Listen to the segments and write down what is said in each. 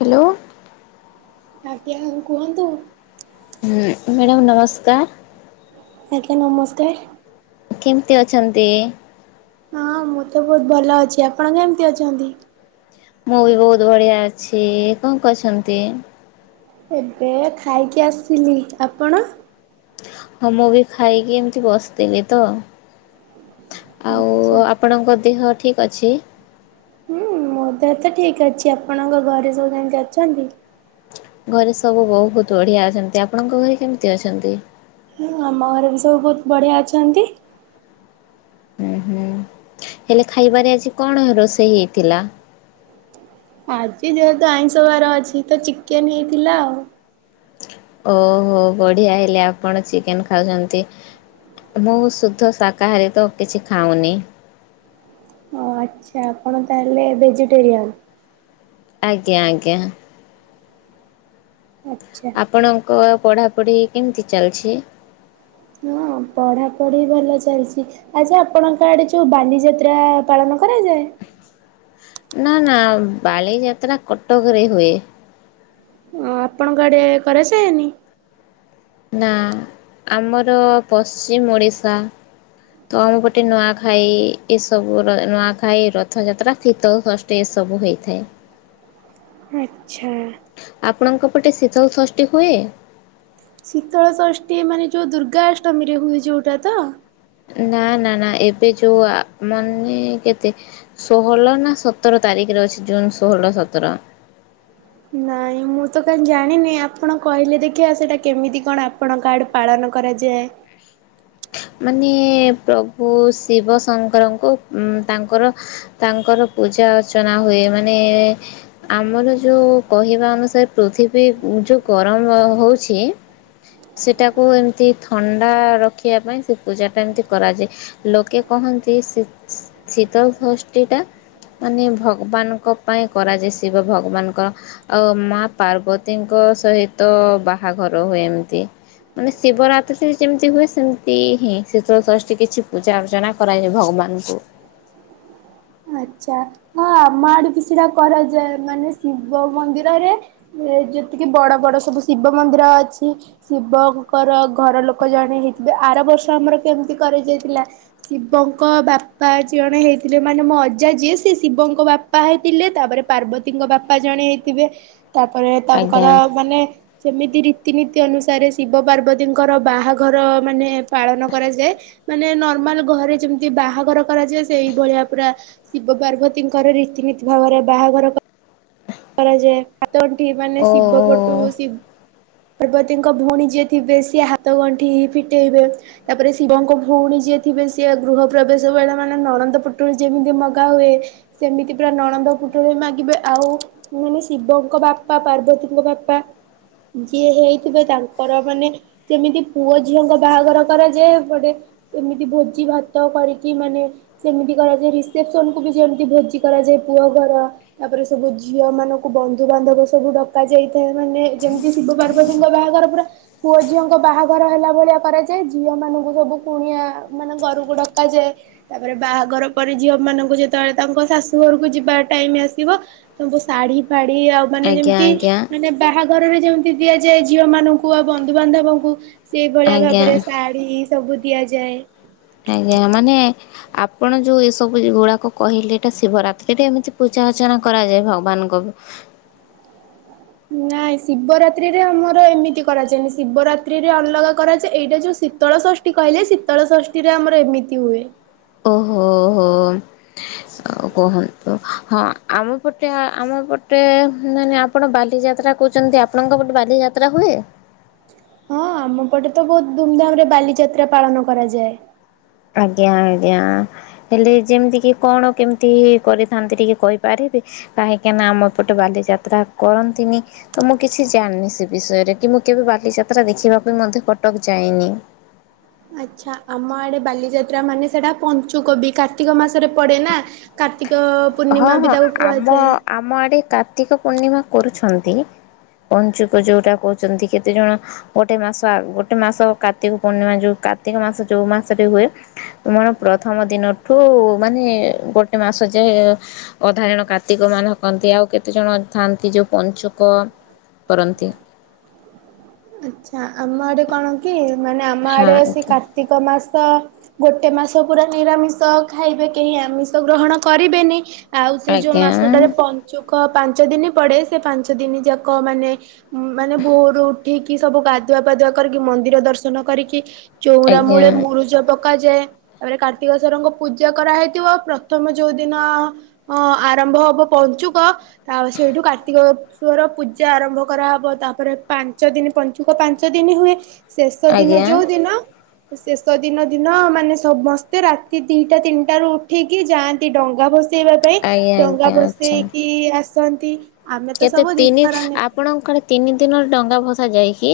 Hello. ଆଜ୍ଞା କୁହନ୍ତୁ। Madam ନମସ୍କାର। ଆଜ୍ଞା ନମସ୍ତେ। କେମିତି ଅଛନ୍ତି? ହଁ ମୁଁ ତ ବହୁତ ଭଲ ଅଛି ଆପଣ କେମିତି ଅଛନ୍ତି। ମୁଁ ବି ବହୁତ ବଢିଆ ଅଛି କଣ କରଛନ୍ତି? ଏବେ ଖାଇକି ଆସିଲି ଆପଣ? ହଁ ମୁଁ ବି ଖାଇକି ଏମିତି ବସିଥିଲି ତ ଆଉ ଆଚ୍ଛା। ଆପଣଙ୍କ ଦେହ ଠିକ୍ ଅଛି। ହୁଁ ମୋ ଦେହ ତ ଠିକ ଅଛି ଆପଣଙ୍କ ଘରେ ସବୁ କେମତି ଅଛନ୍ତି? ଘରେ ସବୁ ବହୁତ ବଢିଆ ଅଛନ୍ତି ଆପଣଙ୍କ ଘରେ କେମିତି ଅଛନ୍ତି? ଆମ ଘରେ ବି ସବୁ ବହୁତ ବଢିଆ ଅଛନ୍ତି। ହୁଁ ହୁଁ ହେଲେ ଖାଇବାରେ ଆଜି କଣ ରୋଷେଇ ହେଇଥିଲା। ଆଜି ଯେହେତୁ ଆଇଁଷ ବାର ଅଛି ତ ଚିକେନ ହେଇଥିଲା ଆଉ। ଓହୋ ବଢିଆ ହେଲେ ଆପଣ ଚିକେନ ଖାଉଛନ୍ତି ମୁଁ ସୁଧ ଶାକାହାରୀ ତ କିଛି ଖାଉନି ଓ ଆଚ୍ଛା ଆପଣ ତାହେଲେ ଭେଜିଟେରିୟାନ୍ ଆଜ୍ଞା ଆଜ୍ଞା। ଆଚ୍ଛା। ଆପଣଙ୍କ ପଢାପଢି କେମିତି ଚାଲିଛି? ହଁ ପଢାପଢି ଭଲ ଚାଲିଛି ଆଚ୍ଛା ଆପଣଙ୍କ ଆଡେ ଯୋଉ ବାଲି ଯାତ୍ରା ପାଳନ କରାଯାଏ। ନା ନା ବାଲିଯାତ୍ରା କଟକରେ ହୁଏ। ଓ ଆପଣଙ୍କ ଆଡେ କରା [unintelligible] ନା ଆମର ପଶ୍ଚିମ ଓଡ଼ିଶା ତ ଆମପଟେ ନୂଆଖାଇ ଏସବୁ ନୂଆଖାଇ ରଥଯାତ୍ରା ଶୀତଳ ଷଷ୍ଠୀ ଏସବୁ ହୋଇଥାଏ। ହୁଁ। ଆଚ୍ଛା। ଆପଣଙ୍କ ପଟେ ଶୀତଲ ସଷ୍ଟି ହୁଏ ଶୀତଳଷଷ୍ଠୀ ମାନେ ଯୋଉ ଦୁର୍ଗା ଅଷ୍ଟମୀ ରେ ହୁଏ ଯୋଉଟା ତ? ନା ନା ନା ଏବେ ଯୋଉ ଆ ମାନେ କେତେ ଷୋହଳ ନା ସତର ତାରିଖରେ ଅଛି ଜୁନ ଷୋହଳ ସତର। ନାଇଁ ମୁଁ ତ କାହିଁ ଜାଣିନି ଆପଣ କହିଲେ ଦେଖିବା ସେଇଟା କେମିତି କଣ ଆପଣ କାଡେ ପାଳନ କରାଯାଏ। ମାନେ ପ୍ରଭୁ ଶିବ ଶଙ୍କରଙ୍କୁ ଉମ୍ ତାଙ୍କର ତାଙ୍କର ପୂଜା ଅର୍ଚ୍ଚନା ହୁଏ ମାନେ ଆମର ଯେଉଁ କହିବା ଅନୁସାରେ ପୃଥିବୀ ଯୋ ଗରମ ହେଉଛି ସେଟାକୁ ଏମିତି ଥଣ୍ଡା ରଖ ଦେଖିବା ପାଇଁ ସେ ପୂଜା ଟା ଏମିତି କରାଯାଏ ଲୋକେ କହନ୍ତି ଶୀତ ଶୀତଳ ଶଷ୍ଟିଟା ମାନେ ଭଗବାନଙ୍କ ପାଇଁ କରାଯାଏ ଶିବ ଭଗବାନଙ୍କ ଆଉ ମା ପାର୍ବତୀଙ୍କ ସହିତ ବାହାଘର ହୁଏ ଏମତି ମାନେ ଶିବରାତି ଯେମିତି ହୁଏ। ସେମିତି ହିଁ ଶୀତଳ ଷଷ୍ଠୀ କିଛି ପୂଜା ଅର୍ଚ୍ଚନା କରାଯାଏ ଭଗବାନଙ୍କୁ। ଆଛା ହଁ ଆମ ଆଡେ କି ସେଟା କରାଯାଏ ମାନେ ଶିବ ମନ୍ଦିରରେ ଯେତିକି ବଡ ବଡ ସବୁ ଶିବ ମନ୍ଦିର ଅଛି ଶିବଙ୍କର ଘର ଲୋକ ଜଣେ ହେଇଥିବେ ଆର ବର୍ଷ ଆମର କେମିତି କରାଯାଇଥିଲା ଶିବଙ୍କ ବାପା ଜଣେ ହେଇଥିଲେ ମାନେ ମୋ ଅଜା ଯିଏ ସେି ଶିବଙ୍କ ବାପା ହେଇଥିଲେ ତାପରେ ପାର୍ବତୀଙ୍କ ବାପା ଜଣେ ହେଇଥିବେ ତାପରେ ତାଙ୍କର ଆଜ୍ଞା ମାନେ ଯେମିତି ରୀତିନୀତି ନିତି ଅନୁସାରେ ଶିବ ପାର୍ବତୀଙ୍କର ବାହାଘର ମାନେ ପାଳନ କରାଯାଏ। ମାନେ ନର୍ମାଲ ଘରେ ଯେମିତି ବାହାଘର କରାଯାଏ। ସେଇ ଭଳିଆ ପୁରା ଶିବ ପାର୍ବତୀଙ୍କର ରୀତିନୀତି ଭାବରେ ବାହାଘର କ କରାଯାଏ। ଆ ତଣ୍ଠି ମାନେ ଓ ଶିବ ପଟୁ ଶି ପାର୍ବତୀଙ୍କ ଭଉଣୀ ଯିଏ ଥିବେ ସିଏ ହାତ ଗଣ୍ଠିି ଫିଟେଇବେ, ତାପରେ ଶିବଙ୍କ ଭଉଣୀ ଯିଏ ଥିବେ ସିଏ ଗୃହ ପ୍ରବେଶ ବେଳ ମାନେ ନଣନ୍ଦ ପୁଟୁଳି ଯେମିତି ମଗା ହୁଏ ସେମିତି ପୁରା ନଣନ୍ଦ ପୁଟୁଳି ମାଗିବେ ଆଉ ମାନେ ଶିବଙ୍କ ବାପା ପାର୍ବତୀଙ୍କ ବାପା ଯିଏ ହେଇଥିବେ ତାଙ୍କର ମାନେ ଯେମିତି ପୁଅ ଝିଅଙ୍କ ବାହାଘର କରାଯାଏ, ଏପଟେ ସେମିତି ଭୋଜି ଭାତ କରିକି ମାନେ ସେମିତି କରାଯାଏ, ରିସେପସନ୍ କୁୁ ବି ଯେମିତି ଭୋଜି କରାଯାଏ ପୁଅ ଘର ତାପରେ ସବୁ ଯ ଝିଅ ମାନଙ୍କୁ ବନ୍ଧୁ ବାନ୍ଧବ ସବୁ ଡକା ଯାଇଥାଏ, ମାନେ ଯେମିତି ଶିବ ପାର୍ବତୀଙ୍କ ବାହାଘର ପୁରା ପୁଅ ଝିଅଙ୍କ ବାହାଘର ହେଲା ଭଳିଆ କରାଯାଏ, ଝିଅ ମାନଙ୍କୁ ସବୁ କୁଣିଆ ମାନେ ଘରକୁ ଡକା ଯାଏ, ତାପରେ ବାହାଘର ପରେ ଝିଅ ମାନଙ୍କୁ ଯେତେବେଳେ ତାଙ୍କ ଶାଶୁ ଘରକୁ ଯିବା ଟାଇମ୍ ଆସିବ ତୁମ୍ବୁ ଶାଢୀ ଫା ଢି ଆଉ ମାନେ ଆଜ୍ଞା ଯେମତି ଆଜ୍ଞା ମାନେ ବାହା ଘରରେ ଯେମିତି ଦିଆଯାଏ ଝିଅ ମାନଙ୍କୁ ଆଉ ବନ୍ଧୁ ବାନ୍ଧବଙ୍କୁ ସେଇ ଭଳିଆ ଆଜ୍ଞା ଭାବରେ ଶାଢୀ ସବୁ ଦିଆଯାଏ। ଆଜ୍ଞା, ମାନେ ଆପଣ ଯୋଉ ଏ ସବୁ ଯୋ ଗୁଡାକ କହିଲେ ଏଟା ଶିବରାତ୍ରିରେ ଏମିତି ପୂଜା ଅର୍ଚ୍ଚନା କରାଯାଏ ଭଗବାନଙ୍କ ନାଇଁ ଶିବରାତ୍ରିରେ ଆମର ଏମିତି କରାଯାଏନି, ଶିବରାତ୍ରିରେ ଅଲଗା କରାଯାଏ, ଏଇଟା ଯୋଉ ଶୀତଳ ଷଷ୍ଠୀ କହିଲେ ଶୀତଳ ଷଷ୍ଠୀ ରେ ଆମର ଏମିତି ହୁଏ। ଓ ହୋ ହୋ ଆଉ କୁହନ୍ତୁ ହଁ ଆମ ପଟେ ଆମ ପଟେ ମାନେ ଆପଣ ବାଲିଯାତ୍ରା କହୁଚନ୍ତି, ଆପଣଙ୍କ ପଟେ ବାଲିଯାତ୍ରା ହୁଏ? ହଁ ଆମ ପଟେ ତ ବହୁତ ଧୁମଧାମ୍ ରେ ବାଲିଯାତ୍ରା ପାଳନ କରାଯାଏ। ଆଜ୍ଞା ଆଜ୍ଞା ହେଲେ ଯେମିତି କି କଣ କେମିତି କରିଥାନ୍ତି ଟିକେ କହିପାରିବେ? କାହିଁକି ନା ଆମ ଏପଟେ ବାଲିଯାତ୍ରା କରନ୍ତିନି, ତ ମୁଁ କିଛି ଜାଣିନି ସେ ବିଷୟରେ କି ମୁଁ କେବେ ବାଲିଯାତ୍ରା ଦେଖିବା ପାଇଁ ମଧ୍ୟ କଟକ ଯାଇନି। ଆଚ୍ଛା ଆମ ଆଡେ ବାଲିଯାତ୍ରା ମାନେ ସେଟା ପଞ୍ଚୁକୋବି କାର୍ତ୍ତିକ ମାସରେ ପଡେ ନା, କାର୍ ହଁ ହଁ ଆମ ଆମ ଆଡେ କାର୍ତ୍ତିକ ପୂର୍ଣ୍ଣିମା କରୁଛନ୍ ତି ପଞ୍ଚୁକ ଯୋଉଟା କହୁଚନ୍ତି, କେତେ ଜଣ ଗୋଟେ ମାସ ଗୋଟେ ମାସ କାର୍ତ୍ତିକ ପୂର୍ଣ୍ଣିମା ଯୋଉ କାର୍ତ୍ତିକ ମାସ ଯୋଉ ମାସରେ ହୁଏ, ମୋର ପ୍ରଥମ ଦିନଠୁ ମାନେ ଗୋଟେ ମାସ ଯେ ଅଧା ଜଣ କାର୍ତ୍ତିକ ମାନେ କହନ୍ତି, ଆଉ କେତେ ଜଣ ଥାଆନ୍ତି ଯୋଉ ପଞ୍ଚୁକ କରନ୍ତି। ଆଚ୍ଛା ଆମ ଆଡେ କଣ କି ମାନେ ଆମ ହଁ ଆଡ଼େ ସେଇ ଆଜ୍ଞା କାର୍ତ୍ତିକ ମାସ୍ ତ ଗୋଟେ ମାସ ପୁରା ନିରାମିଷ ଖାଇବେ କେହି ଆମିଷ ଗ୍ରହଣ କରିବେନି। ଆଉ ସେଇ ଯୋଉ ଆଜ୍ଞା ମାସଟାରେ ପଞ୍ଚୁ କ ପାଞ୍ଚ ଦିନ ପଡେ ସେ ପାଞ୍ଚ ଦିନ ଯାକ ମାନେ ମାନେ ଭୋରୁ ଉଠିକି ସବୁ ଗାଧୁଆ ପାାଧୁଆ କରିକି ମନ୍ଦିର ଦର୍ଶନ କରିକି। ଚୋଉରା ଆଜ୍ଞା ମୂଳେ ମୁରୁଜ ପ କାଯାଏ, ତାପରେ କାର୍ତ୍ତିକଶ୍ବରଙ୍କ ପୂଜା କରାହେଇଥିବ, ପ୍ରଥମ ଯୋଉ ଦିନ ଅଁ, ଆରମ୍ଭ ହବ ପଞ୍ଚୁକ ତା ସେଇଠୁ କାର୍ତ୍ତିକଶ୍ୱର ପୂଜା ଆରମ୍ଭ କରାହବ, ତାପରେ ପା ଞ୍ଚ ଦିନ ପଞ୍ଚୁକ ପାଞ୍ଚ ଦିନ ହୁଏ। ଶେଷ ଦିନ ଆଜ୍ଞା ଯୋଉ ଦିନ ଶେଷ ଦିନ ଦିନ ମାନେ ସମସ୍ତେ ରାତି ଦିଟା ତିନିଟା ରୁ ଉଠିକି ଯାଆନ୍ତି ଡଙ୍ଗା ଭସ ସେଇବା ପାଇଁ ଆଜ୍ଞା ଡଙ୍ଗା ଆଜ୍ଞା ଆଚ୍ଛା। ବସେଇକି ଆସ ସନ୍ତି। କେତେ ତିନି ଆପଣଙ୍କ ଆଡେ ତିନି ଦିନରେ ଡଙ୍ଗା ଭସା ସ ଯାଇକି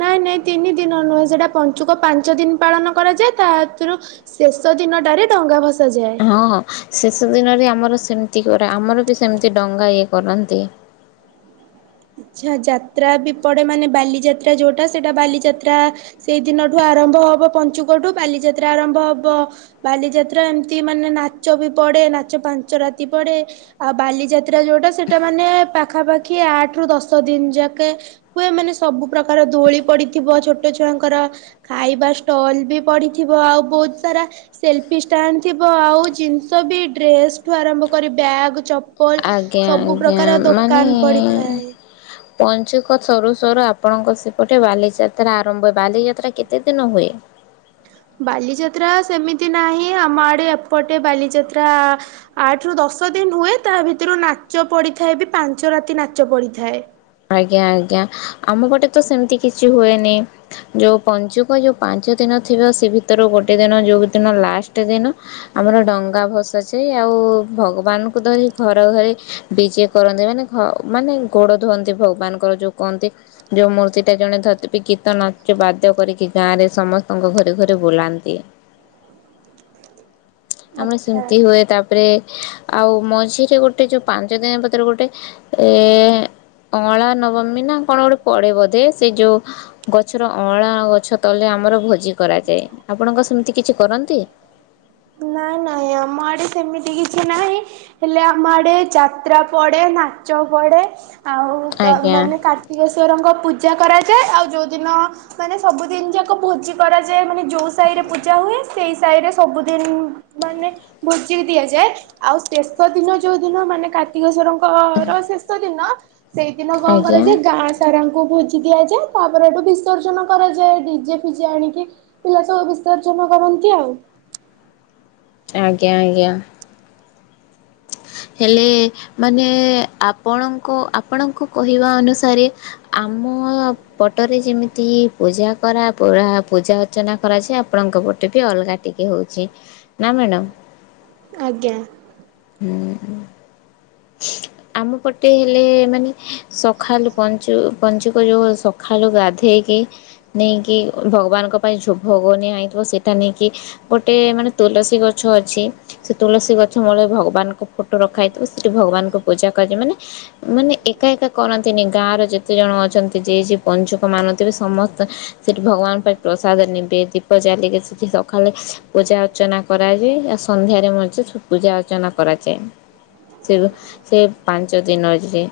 ନାଇଁ ନାଇଁ ତିନି ଦିନ ନୁହେଁ ସେଟା ପଞ୍ଚୁକ ପାଞ୍ଚ ଦିନ ପାଳନ କରାଯାଏ ତାଥିରୁ ଶେଷ ଦିନଟାରେ ଡଙ୍ଗା ଭସା ହଁ ହଁ ଶେଷ ଦିନରେ ଆମର ସେମିତି କରେ ଆମର ବି ସେମିତି ଡଙ୍ଗା ଇଏ କରନ୍ତି। ଆଛା ଯାତ୍ରା ବି ପଡେ ମାନେ ବାଲିଯାତ୍ରା ଯୋଉଟା ସେଟା ବାଲିଯାତ୍ରା ସେଇଦିନଠୁ ଆରମ୍ଭ ହବ ପଞ୍ଚୁକଠୁ ବାଲିଯାତ୍ରା ଆରମ୍ଭ ହବ ବାଲିଯାତ୍ରା ଏମିତି ମାନେ ନାଚ ବି ପଡେ ନାଚ ପାଞ୍ଚ ରାତି ପଡେ ଆଉ ବାଲିଯାତ୍ରା ଯୋଉଟା ସେଟା ମାନେ ପାଖାପାଖି ଆଠ ଦଶ ଦିନ ଯାକେ ହୁଏ ମାନେ ସବୁ ପ୍ରକାର ଦୋଳି ପଡିଥିବ ଛୋଟ ଛୁଆଙ୍କର ଖାଇବା ଷ୍ଟଲ ବି ପଡିଥିବ ଆଉ ବହୁତ ସାରା ସେଲଫି ଷ୍ଟାଣ୍ଡ ଥିବ ଆଉ ଜିନିଷ ବି ଡ୍ରେସଠୁ ଆରମ୍ଭ କରି ବ୍ୟାଗ ଆଜ୍ଞା ସବୁ ଆଜ୍ଞା ପ୍ରକାର ମାନେ ଦୋକାନ ପଡିଥାଏ। ପଞ୍ଚୁକ ସରୁ ସରୁ ଆପଣଙ୍କ ସେପଟେ ବାଲିଯାତ୍ରା ଆରମ୍ଭ ହଏ ବାଲିଯାତ୍ରା କେତେ ଦିନ ହୁଏ ବାଲିଯାତ୍ରା ସେମିତି ନାହିଁ ଆମ ଆଡେ ଏପଟେ ବାଲିଯାତ୍ରା ଆଠ ରୁ ଦଶ ଦିନ ହୁଏ ତା ଭିତରୁ ନାଚ ପଡିଥାଏ ବି ପାଞ୍ଚ ରାତି ନାଚ ପଡିଥାଏ। ଆଜ୍ଞା ଆଜ୍ଞା ଆମ ଗଟେ ତ ସେମିତି କିଛି ହୁଏନି ଯୋଉ ପଞ୍ଚୁକ ଯୋଉ ପାଞ୍ଚ ଦିନ ଥିବ ସେ ଭିତରୁ ଗୋଟେ ଦିନ ଯୋଉ ଦିନ ଲାଷ୍ଟ ଦିନ ଆମର ଡଙ୍ଗା ଭସାାଯାଇ ଆଉ ଭଗବାନଙ୍କୁ ଧରି ଘରେ ଘରି ବିଜେ କରନ୍ତି ମାନେ ମାନେ ଗୋଡ ଧୁଅନ୍ତି ଭଗବାନଙ୍କର ଯୋଉ କହନ୍ତି ଯୋଉ ମୂର୍ତ୍ତିଟା ଜଣେ ଧତି ଗୀତ ନାଚ ବାଦ୍ୟ କରିକି ଗାଁ ରେ ସମସ୍ତଙ୍କ ଘରେ ଘରେ ବୁଲାନ୍ତି। ଆମର ଆଚ୍ଛା। ଶମତି ହୁଏ ତାପରେ- ଆଉ ମଝିରେ ଗୋଟେ ଯୋଉ ପାଞ୍ଚ ଦିନ ଭିତରେ ଗୋଟେ ଏ ଅଁଳା ନବମୀ ନା କଣ ଗୋଟେ ପଡେ ବୋଧେ ସେ ଯୋଉ ଗଛର ଅଁଳା ଗଛ ତଲେ ଆମର ଭୋଜି କରାଯାଏ। ଆପଣଙ୍କ ସେମିତି କିଛି କରନ୍ତି? ନାଇଁ ନାଇଁ ଆମ ଆଡେ ସେମିତି କିଛି ନାହିଁ ହେଲେ ଆମ ଆଡେ ଯାତ୍ରା ପଡେ ନାଚ ପଡେ ଆଉ ଆଜ୍ଞା ମାନେ କାର୍ତ୍ତିକେଶ୍ଵରଙ୍କ ପୂଜା କରାଯାଏ ଆଉ ଦିନ ମାନେ ସବୁଦିନ ଯାକ ଭୋଜି କରାଯାଏ ମାନେ ଯୋଉ ସାହି ରେ ପୂଜା ହୁଏ ସେଇ ସାହି ରେ ସବୁଦିନ ମାନେ ଭୋଜି ଦିଆଯାଏ ଆଉ ଶେଷ ଦିନ ଯୋଉ ଦିନ ମାନେ କାର୍ତ୍ତିକେଶ୍ୱଵରଙ୍କର ଶେଷ ଦିନ ସେଇଦିନ କଣ ଆଜ୍ଞା କରାଯଏ ଗାଁ ସାରାଙ୍କୁ ଭୋଜି ଦିଆଯାଏ। ତା ଏଠୁ ବିସର୍ଜନ କରାଯାଏ ଡିଜେ ଫିଜେ ଆଣିକି ପିଲା ସବୁ ବିସର୍ଜନ କରନ୍ତି ଆଉ। ଆଜ୍ଞା ଆଜ୍ଞା। ହେଲେ ମାନେ ଆପଣଙ୍କ ଆପଣଙ୍କ କହିବା ଅନୁସାରେ ଆମ ପଟରେ ଯେମିତି ପୂଜା କରା ପୁରା ପୂଜା ଅର୍ଚ୍ଚନା କରାଯାଏ ଆପଣଙ୍କ ପଟେ ବି ଅଲଗା ଟିକେ ହଉଛି ନା ମ୍ୟାଡ଼ାମ। ଆଜ୍ଞା। ହୁଁ [inaudible] ଆମ ପଟେ ହେଲେ ମାନେ ସଖାଳୁ ପଞ୍ଚୁ ପଞ୍ଚୁକ ଯୋଉ ସକାଳୁ ଗାଧୁ ହେେଇକି ନେଇକି ଭଗବାନଙ୍କ ପାଇଁ ଭୋଗନଆ ଆଇଥିବ ସେଇଟା ନେଇକି ଗୋଟେ ମାନେ ତୁଳସୀ ଗଛ ଅଛି ସେ ତୁଳସୀ ଗଛ ମୂଳ ଭଗବାନଙ୍କ ଫଟୋ ରଖା ହେଇଥିବ। ସେଠି ଭଗବାନଙ୍କୁ ପୂଜା କରାଯାଏ ମାନେ ମାନେ ଏକା ଏକା କରନ୍ତିନି ଗାଁର ଯେତେ ଜଣ ଅଛନ୍ତି ଯିଏ ଯିଏ ପଞ୍ଚୁକ ମାନୁ ଥିବେ ସମସ୍ତେ ସେଠି ଭଗବାନ ପାଇଁ ପ୍ରସାଦ ନେବେ ଦୀପ ଜାଲିକି ସେଠି ସକାଳେ ପୂଜା ଅର୍ଚ୍ଚନା କରାଯାଏ ଆଉ ସନ୍ଧ୍ୟାରେ ମଧ୍ୟ ପୂଜା ଅର୍ଚ୍ଚନା କରାଯାଏ। ସେ ସେ ପାଞ୍ଚ ଦିନରେ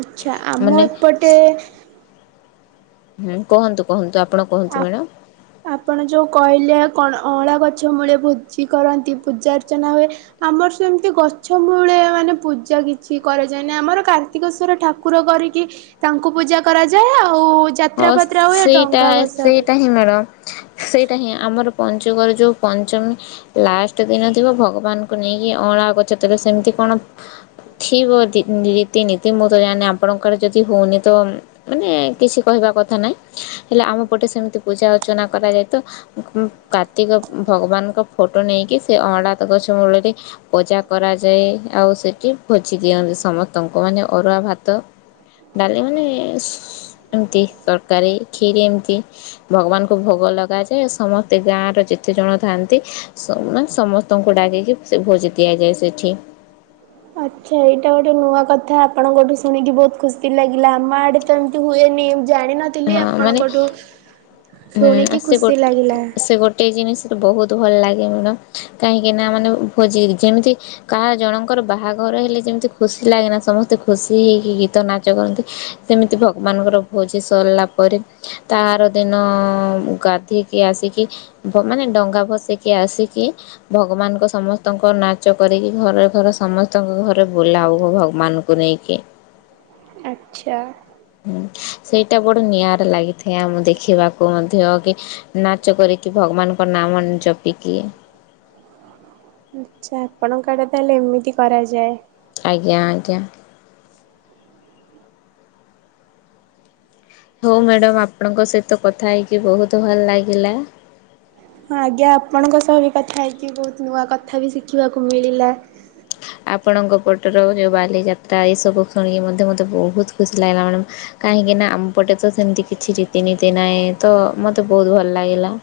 ଆଛା ଆମ ମାନେ ଏପଟେ ହୁଁ କୁହନ୍ତୁ କୁହନ୍ତୁଣ [inaudible] ଆ ଆପଣ ଯୋଉ କହିଲେଣ ଅଁଳା କଛ ଗଛ ମୂଳେ ପୋଜି କରନ୍ତି ପୂଜ ଅଚ୍ଚନା ହୁଏ ଆମର ସେମିତି ଗଛ ମୂଳେ ମାନେ ପୂଜା କିଛି କରାଯାଏନହି ଆମର କାର୍ତ୍ତିକେଶଵର ଠାକୁର କରିକି ତାଙ୍କୁ ପୂଜା କରାଯାଏ ଆଉ ଆଉ ଯାତ୍ରା ହଁ ପାତ୍ରା ହୁଏ ସେଇଟା ଡଙ୍ଗା ଭସ ସେଇଟା ହିଁ ମ୍ୟାଡ଼ମ୍ ସେଇଟା ହିଁ ଆମ ଆମର ପଞ୍ଚକର ଯୋଉ ପଞ୍ଚମୀ ଲାଷ୍ଟ ଦିନ ଥିବ ଭଗବାନଙ୍କୁ ନେଇକି ଅଳା ଗଛ ତବେ ସେମିତି କଣ ଥିବ ରୀତିନୀତି ମୁଁ ତ ଜାଣି ଆପଣଙ୍କର ଯଦି ହଉନି ତ ମାନେ କିଛି କହିବା କଥା ନାହିଁ ହେଲେ ଆମ ପଟେ ସେମିତି ପୂଜା ଅର୍ଚ୍ଚନା କରାଯାଏ ତ କାର୍ତ୍ତିକ ଭଗବାନଙ୍କ ଫଟୋ ନେଇକି ସେ ଅଁଳା ଗଛ ମୂଳରେ ପୂଜା କରାଯାଏ ଆଉ ସେଠି ଭୋଜି ଦିଅନ୍ତି ସମସ୍ତଙ୍କୁ ମାନେ ଅରୁଆ ଭାତ ଡାଲି ମାନେ ଏମତି ତରକାରୀ କ୍ଷୀରି ଏମିତି ଭଗବାନଙ୍କୁ ଭୋଗ ଲଗାଯାଏ ସମସ୍ତେ ଗାଁର ଯେତେ ଜଣ ଥାଆନ୍ତି ମାନେ ସମସ୍ତଙ୍କୁ ଡାକିକି ସେ ଭୋଜି ଦିଆଯାଏ ସେଠି ଆଚ୍ଛା ଏଇଟା ଗୋଟେ ନୂଆ କଥା ଆପଣଙ୍କୋଠୁ ଶୁଣିକି ବହୁତ ଖୁସି ଲାଗିଲା ଆମ ଆଡେ ତ ଏମିତି ହୁଏନି। ଜାଣିନଥିଲି ହଁ ମାନେ ଆପଣଙ୍କଠୁ ହୁଁ ଆ ଶୁଣିକି ସେ ଖୁସି ଗୋଟେ ଲାଗିଲା। ସେ ଗୋଟେ ଜିନିଷ ସେଠୁ ବହୁତ ଭଲ ଲାଗେ ମ୍ୟାଡ଼ାମ କାହିଁକି ନା ମାନେ ଭୋଜି ଯେମିତି କାହା ଜଣଙ୍କର ବାହାଘର ହେଲେ ଯେମିତି ଖୁସି ଲାଗେନା ସମସ୍ତେ ଖୁସି ହେଇକି ଗୀତ ନାଚ କରନ୍ତି ସେମିତି ଭଗବାନଙ୍କର ଭୋଜି ସରିଲା ପରେ ତାର ଦିନ ଦିନ ଗାଧିକି ଆସିକି ମାନେ ଡଙ୍ଗା ଭସିକି ଆସିକି ଭଗବାନଙ୍କ ସମସ୍ତଙ୍କ ନାଚ କରିକି ଘରେ ଘରେ ସମସ୍ତଙ୍କ ଘରେ ବୁଲା ହ ଭଗବାନଙ୍କୁ ନେଇକି ଆଛା ଉଁ ସେଇଟା ବଡ ନିଆରା ଲାଗିଥାଏ ଆମ ଦେଖିବାକୁ ମଧ୍ୟ କି ନାଚ କରିକି ଭଗବାନଙ୍କ ନାମ ଜପିକି ଆଚ୍ଛା ଆପଣଙ୍କ ଆଡେ ତାହେଲେ ଏମିତି କରାଯାଏ। ଆଜ୍ଞା ଆଜ୍ଞା ହଉ ମ୍ୟାଡ଼ାମ ଆପଣଙ୍କ ସହିତ କଥା ହେଇକି ବହୁତ ଭଲ ଲାଗିଲା। ହଁ ଆଜ୍ଞା ଆପଣଙ୍କ ସହ ବି କଥା ହେଇଛିି ବହୁତ ନୂଆ କଥା ବି ଶିଖିବାକୁ ମିଳିଲା। ଆପଣଙ୍କ ପଟର ଯେଉଁ ବାଲିଯାତ୍ରା ଏସବୁ ଶୁଣିକି ମଧ୍ୟ ମୋତେ ବହୁତ ଖୁସି ଲାଗିଲା ମ୍ୟାଡ଼ମ୍ କାହିଁକିନା ଆମ ପଟେ ତ ସେମିତି କିଛି ରୀତିନୀତି ନାହିଁ ତ ମୋତେ ବହୁତ ଭଲ ଲାଗିଲା।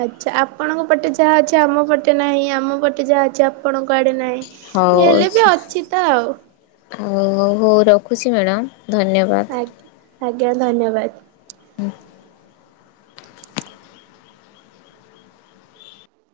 ଆଚଛା ଆପଣଙ୍କ ପଟେ ଯାହା ଅଛି ଆମ ପଟେ ନାହିଁ ଆମ ପଟେ ଯାହା ଅଛି ଆପଣଙ୍କ କୁଆଡେ ନାାଇଁ ହେଲେ ବି ଅଛି ତ ଆଉ ହଉ ହଉ ରଖୁଛି ମ୍ୟାଡ଼ାମ ଧନ୍ୟବାଦ। ଆଜା ଆଜ୍ଞା ଧନ୍ୟବାଦ ହୁଁ